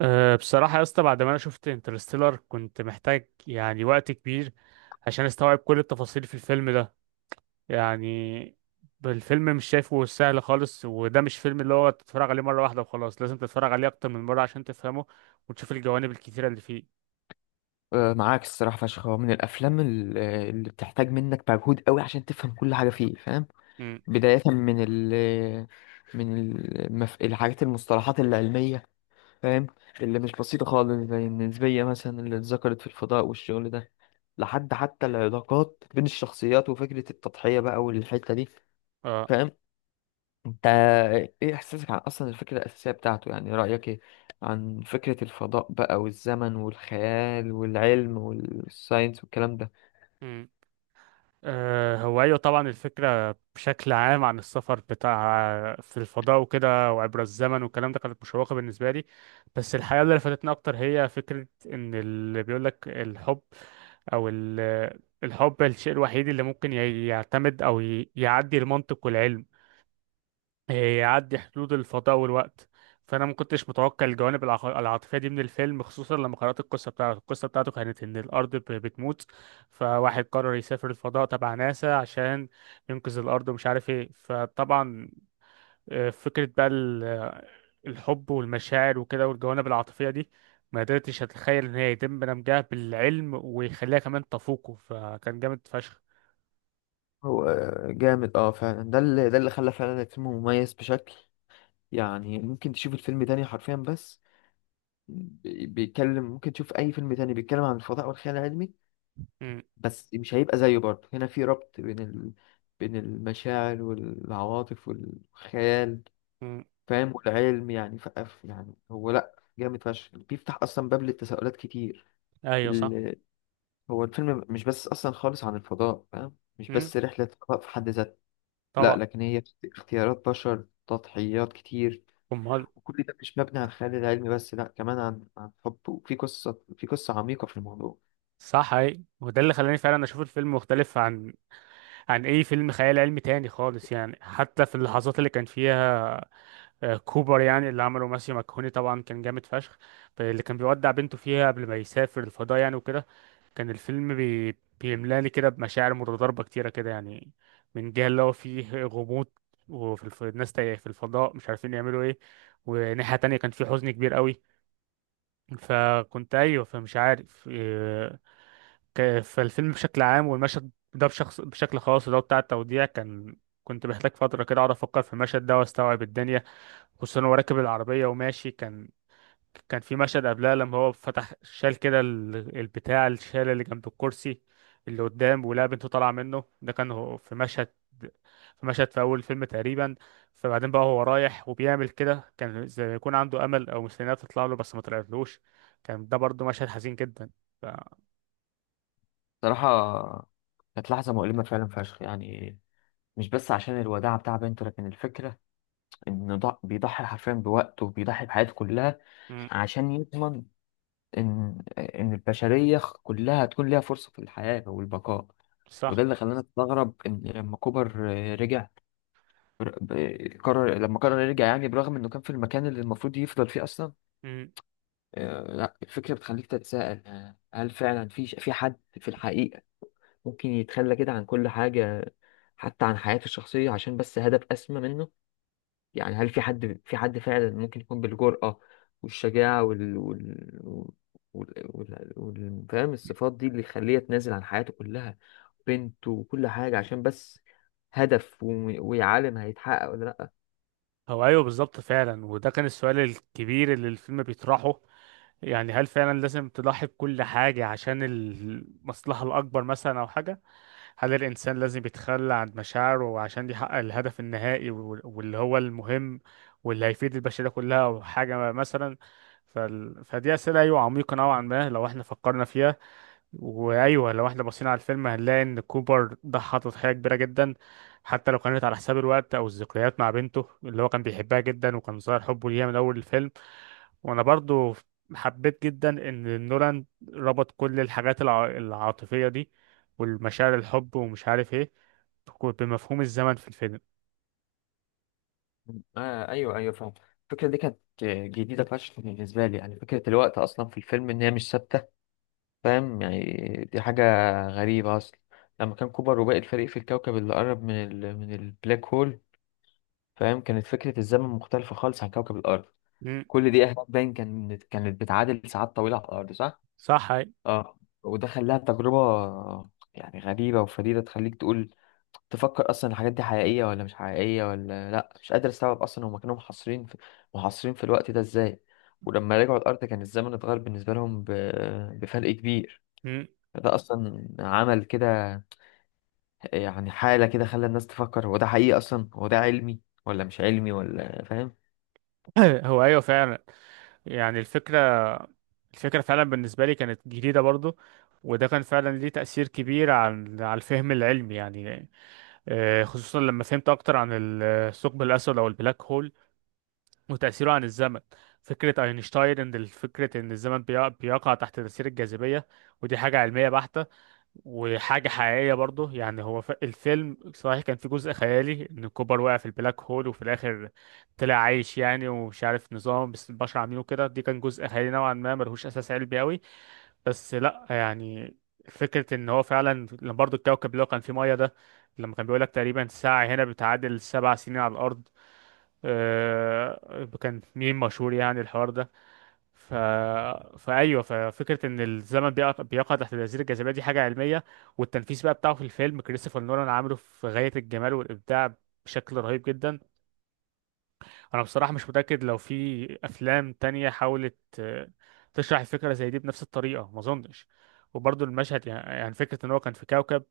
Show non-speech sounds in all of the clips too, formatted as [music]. بصراحة يا اسطى، بعد ما أنا شفت انترستيلر كنت محتاج يعني وقت كبير عشان أستوعب كل التفاصيل في الفيلم ده. يعني الفيلم مش شايفه سهل خالص، وده مش فيلم اللي هو تتفرج عليه مرة واحدة وخلاص، لازم تتفرج عليه أكتر من مرة عشان تفهمه وتشوف الجوانب الكتيرة اللي فيه. آه، معاك الصراحة فشخ هو من الأفلام اللي بتحتاج منك مجهود قوي عشان تفهم كل حاجة فيه فاهم. امم بداية من الحاجات المصطلحات العلمية فاهم، اللي مش بسيطة خالص زي النسبية مثلا اللي اتذكرت في الفضاء والشغل ده، لحد حتى العلاقات بين الشخصيات وفكرة التضحية بقى والحتة دي اه. فاهم. انت ايه احساسك عن اصلا الفكرة الأساسية بتاعته؟ يعني رأيك ايه عن فكرة الفضاء بقى والزمن والخيال والعلم والساينس والكلام ده؟ هو أيوة طبعا الفكرة بشكل عام عن السفر بتاع في الفضاء وكده وعبر الزمن والكلام ده كانت مشوقة بالنسبة لي، بس الحقيقة اللي لفتتني أكتر هي فكرة إن اللي بيقولك الحب أو الحب الشيء الوحيد اللي ممكن يعتمد أو يعدي المنطق والعلم، يعدي حدود الفضاء والوقت. فانا ما كنتش متوقع الجوانب العاطفيه دي من الفيلم، خصوصا لما قرات القصه بتاعته. القصه بتاعته كانت ان الارض بتموت، فواحد قرر يسافر الفضاء تبع ناسا عشان ينقذ الارض ومش عارف ايه. فطبعا فكره بقى الحب والمشاعر وكده والجوانب العاطفيه دي، ما قدرتش اتخيل ان هي يتم دمجها بالعلم ويخليها كمان تفوقه، فكان جامد فشخ. هو جامد اه فعلا، ده اللي خلى فعلا الفيلم مميز بشكل يعني. ممكن تشوف الفيلم تاني حرفيا، بس بي- بيتكلم ممكن تشوف اي فيلم تاني بيتكلم عن الفضاء والخيال العلمي، م- بس مش هيبقى زيه. برضه هنا في ربط بين بين المشاعر والعواطف والخيال م. فاهم والعلم، يعني يعني هو لا جامد فشخ، بيفتح اصلا باب للتساؤلات كتير. ايوه صح. ال... هو الفيلم مش بس اصلا خالص عن الفضاء فاهم، مش م. بس رحلة فضاء في حد ذاتها، لا، طبعا. لكن هي اختيارات بشر، تضحيات كتير، امال. وكل ده مش مبني على الخيال العلمي بس، لا كمان عن حب، وفي قصة، في قصة عميقة في الموضوع. صح اي. وده اللي خلاني فعلا اشوف الفيلم مختلف عن اي فيلم خيال علمي تاني خالص يعني، حتى في اللحظات اللي كان فيها كوبر يعني اللي عمله ماسيو ماكهوني طبعا كان جامد فشخ، اللي كان بيودع بنته فيها قبل ما يسافر الفضاء يعني وكده. كان الفيلم بيملاني كده بمشاعر متضاربة كتيرة كده يعني، من جهة اللي هو فيه غموض وفي الناس تايه في الفضاء مش عارفين يعملوا ايه، وناحية تانية كان فيه حزن كبير قوي. فكنت ايوه، فمش عارف إيه، فالفيلم بشكل عام والمشهد ده بشخص بشكل خاص ده بتاع التوديع كان، كنت محتاج فترة كده اقعد افكر في المشهد ده واستوعب الدنيا. خصوصا هو راكب العربية وماشي، كان في مشهد قبلها لما هو فتح شال كده البتاع الشال اللي جنب الكرسي اللي قدام ولقى بنته طالعة منه. ده كان هو في مشهد، في أول فيلم تقريبا. فبعدين بقى هو رايح وبيعمل كده كان زي ما يكون عنده أمل أو مستنيها تطلع له بس ما طلعتلوش. كان ده برضه مشهد حزين جدا. ف... صراحة كانت لحظة مؤلمة فعلا فشخ يعني، مش بس عشان الوداع بتاع بنته، لكن الفكرة إنه بيضحي حرفيا بوقته وبيضحي بحياته كلها مم. عشان يضمن إن البشرية كلها تكون ليها فرصة في الحياة والبقاء. وده صح. اللي خلاني أستغرب إن لما كوبر رجع، ب- قرر لما قرر يرجع يعني، برغم انه كان في المكان اللي المفروض يفضل فيه اصلا. مم. لا الفكره بتخليك تتساءل، هل فعلا في حد في الحقيقه ممكن يتخلى كده عن كل حاجه، حتى عن حياته الشخصيه، عشان بس هدف اسمى منه؟ يعني هل في حد، فعلا ممكن يكون بالجرأه والشجاعه فاهم الصفات دي اللي يخليه يتنازل عن حياته كلها، بنته وكل حاجه، عشان بس هدف ويعلم هيتحقق ولا؟ هو أيوه بالظبط فعلا، وده كان السؤال الكبير اللي الفيلم بيطرحه. يعني هل فعلا لازم تضحي بكل حاجة عشان المصلحة الأكبر مثلا أو حاجة؟ هل الإنسان لازم يتخلى عن مشاعره عشان يحقق الهدف النهائي واللي هو المهم، واللي هيفيد البشرية كلها أو حاجة مثلا؟ فدي أسئلة أيوة عميقة نوعا ما لو احنا فكرنا فيها. وأيوة لو احنا بصينا على الفيلم هنلاقي إن كوبر ضحى تضحية كبيرة جدا، حتى لو كانت على حساب الوقت أو الذكريات مع بنته اللي هو كان بيحبها جدا وكان ظاهر حبه ليها من أول الفيلم. وانا برضو حبيت جدا ان نولان ربط كل الحاجات العاطفية دي والمشاعر الحب ومش عارف ايه بمفهوم الزمن في الفيلم. آه أيوه أيوه فاهم. الفكرة دي كانت جديدة فشخ بالنسبة لي، يعني فكرة الوقت أصلا في الفيلم إن هي مش ثابتة فاهم يعني. دي حاجة غريبة أصلا. لما كان كوبر وباقي الفريق في الكوكب اللي قرب من من البلاك هول فاهم، كانت فكرة الزمن مختلفة خالص عن كوكب الأرض. مم. كل دقيقة هناك باين كانت بتعادل ساعات طويلة على الأرض، صح؟ صح أي. اه، وده خلاها تجربة يعني غريبة وفريدة، تخليك تقول تفكر اصلا الحاجات دي حقيقية ولا مش حقيقية، ولا لا مش قادر استوعب اصلا. هما كانوا محاصرين في الوقت ده ازاي؟ ولما رجعوا الارض كان الزمن اتغير بالنسبة لهم بفرق كبير. مم. فده اصلا عمل كده يعني حالة، كده خلى الناس تفكر هو ده حقيقي اصلا، هو ده علمي ولا مش علمي ولا فاهم. [clears throat] هو ايوه فعلا. يعني الفكرة، فعلا بالنسبة لي كانت جديدة برضو، وده كان فعلا ليه تأثير كبير عن على الفهم العلمي يعني. خصوصا لما فهمت أكتر عن الثقب الأسود أو البلاك هول وتأثيره عن الزمن. فكرة أينشتاين إن فكرة إن الزمن بيقع تحت تأثير الجاذبية، ودي حاجة علمية بحتة وحاجة حقيقية برضه. يعني هو الفيلم صحيح كان في جزء خيالي إن كوبر وقع في البلاك هول وفي الآخر طلع عايش يعني، ومش عارف نظام بس البشر عاملينه كده، دي كان جزء خيالي نوعا ما ملهوش أساس علمي أوي. بس لأ يعني، فكرة إن هو فعلا لما برضه الكوكب اللي هو كان فيه مية ده، لما كان بيقولك تقريبا ساعة هنا بتعادل 7 سنين على الأرض، كان ميم مشهور يعني الحوار ده. ف... فأيوه ففكرة إن الزمن بيقع تحت الأزير الجاذبية، دي حاجة علمية. والتنفيذ بقى بتاعه في الفيلم كريستوفر نولان عامله في غاية الجمال والإبداع بشكل رهيب جدا. انا بصراحة مش متأكد لو في افلام تانية حاولت تشرح الفكرة زي دي بنفس الطريقة، ما اظنش. وبرضه المشهد يعني، فكرة ان هو كان في كوكب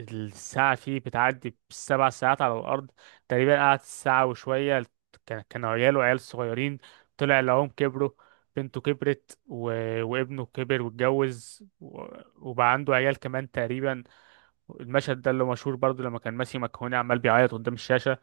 الساعة فيه بتعدي ب7 ساعات على الارض، تقريبا قعد ساعة وشوية، كان عياله عيال صغيرين، طلع لهم كبروا، بنته كبرت و... وابنه كبر واتجوز و... وبقى عنده عيال كمان تقريبا. المشهد ده اللي مشهور برضو لما كان ماسي مكهوني عمال بيعيط قدام الشاشة.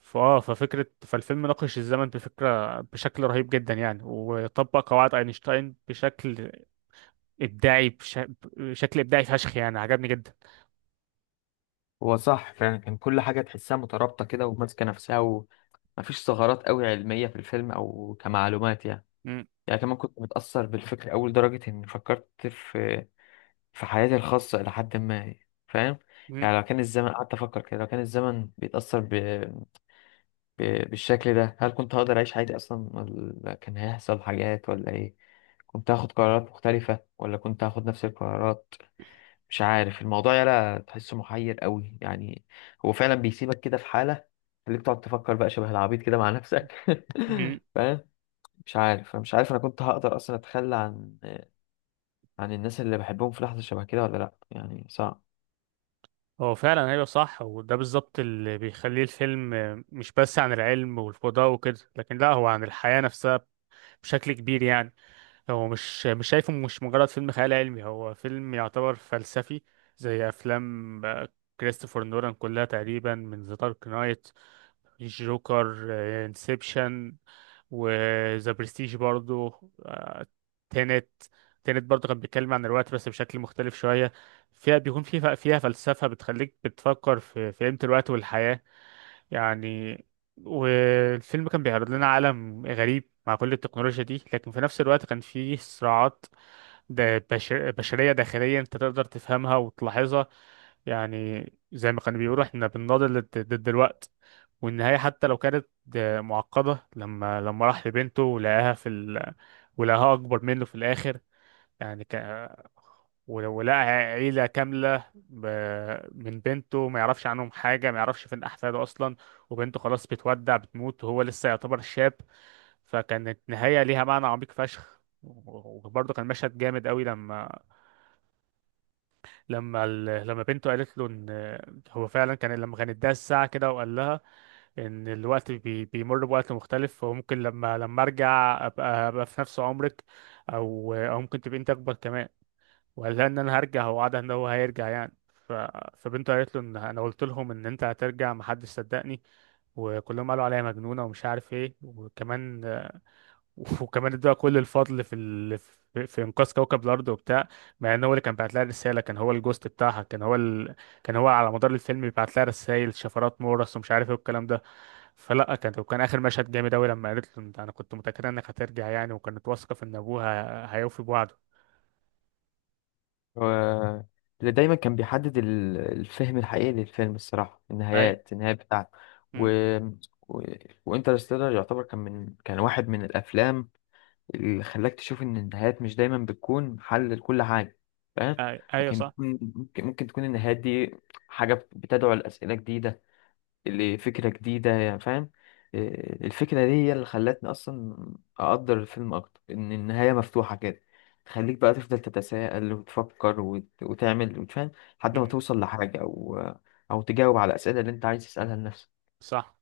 ففكرة فالفيلم ناقش الزمن بفكرة بشكل رهيب جدا يعني، وطبق قواعد أينشتاين بشكل إبداعي بشكل إبداعي فشخ، يعني عجبني جدا. هو صح فعلا، كان كل حاجة تحسها مترابطة كده وماسكة نفسها، ومفيش ثغرات قوي علمية في الفيلم او كمعلومات يعني. مم. يعني كمان كنت متأثر بالفكر أول درجة إني فكرت في في حياتي الخاصة إلى حد ما فاهم. مم. يعني لو كان الزمن، قعدت أفكر كده، لو كان الزمن بيتأثر ب... بالشكل ده، هل كنت هقدر أعيش حياتي أصلا؟ ولا كان هيحصل حاجات، ولا إيه؟ كنت هاخد قرارات مختلفة، ولا كنت هاخد نفس القرارات؟ مش عارف، الموضوع يلا تحسه محير قوي يعني. هو فعلا بيسيبك كده في حالة، خليك تقعد تفكر بقى شبه العبيط كده مع نفسك. [laughs] مم. فاهم. مش عارف انا كنت هقدر اصلا اتخلى عن الناس اللي بحبهم في لحظة شبه كده ولا لأ؟ يعني صعب. هو فعلا أيوه صح، وده بالظبط اللي بيخليه الفيلم، مش بس عن العلم والفضاء وكده لكن لا هو عن الحياة نفسها بشكل كبير يعني. هو مش شايفه مش مجرد فيلم خيال علمي، هو فيلم يعتبر فلسفي زي افلام كريستوفر نولان كلها تقريبا، من ذا دارك نايت، جوكر، انسبشن، وذا برستيج برضو. آه، تينت، تينت برضو كان بيتكلم عن الوقت بس بشكل مختلف شوية، فيها بيكون فيها فلسفة بتخليك بتفكر في قيمة الوقت والحياة يعني. والفيلم كان بيعرض لنا عالم غريب مع كل التكنولوجيا دي، لكن في نفس الوقت كان فيه صراعات دا بشر بشرية داخلية انت تقدر تفهمها وتلاحظها يعني. زي ما كانوا بيقولوا احنا بنناضل ضد الوقت. والنهاية حتى لو كانت معقدة، لما راح لبنته ولقاها في ال... ولقاها أكبر منه في الآخر يعني، ك... ولو لقى عيلة كاملة ب... من بنته ما يعرفش عنهم حاجة، ما يعرفش فين أحفاده أصلا، وبنته خلاص بتودع بتموت وهو لسه يعتبر شاب. فكانت نهاية ليها معنى عميق فشخ، وبرضه كان مشهد جامد قوي لما لما بنته قالت له ان هو فعلا كان، لما كان اداها الساعة كده وقال لها ان الوقت بيمر بوقت مختلف وممكن لما ارجع أبقى في نفس عمرك او ممكن تبقى انت اكبر كمان. وقال لها ان انا هرجع، هو وعدها ان هو هيرجع يعني. ف... فبنته قالت له ان انا قلت لهم ان انت هترجع محدش صدقني، وكلهم قالوا عليا مجنونه ومش عارف ايه. وكمان [laughs] وكمان ادوها كل الفضل في ال... في انقاذ كوكب الارض وبتاع، مع ان هو اللي كان بعت لها الرساله كان هو الجوست بتاعها. كان هو ال... كان هو على مدار الفيلم بيبعت لها رسائل شفرات مورس ومش عارف ايه والكلام ده. فلا كان اخر مشهد جامد قوي لما قالت له انا كنت متاكده انك هترجع يعني، وكانت واثقه في ان ابوها هيوفي بوعده. و... اللي دايما كان بيحدد الفهم الحقيقي للفيلم الصراحة اي. النهاية بتاعته. م. و... و... وانترستيلر يعتبر، كان من، كان واحد من الأفلام اللي خلاك تشوف إن النهايات مش دايما بتكون حل لكل حاجة فاهم. اي ايوه لكن صح. ممكن تكون النهايات دي حاجة بتدعو لأسئلة جديدة، لفكرة جديدة، يعني فاهم. إيه، الفكرة دي هي اللي خلتني أصلا أقدر الفيلم أكتر، إن النهاية مفتوحة كده تخليك بقى تفضل تتساءل وتفكر وتعمل وتفهم لحد ما توصل لحاجة، أو أو تجاوب على الأسئلة اللي أنت عايز تسألها لنفسك. صح.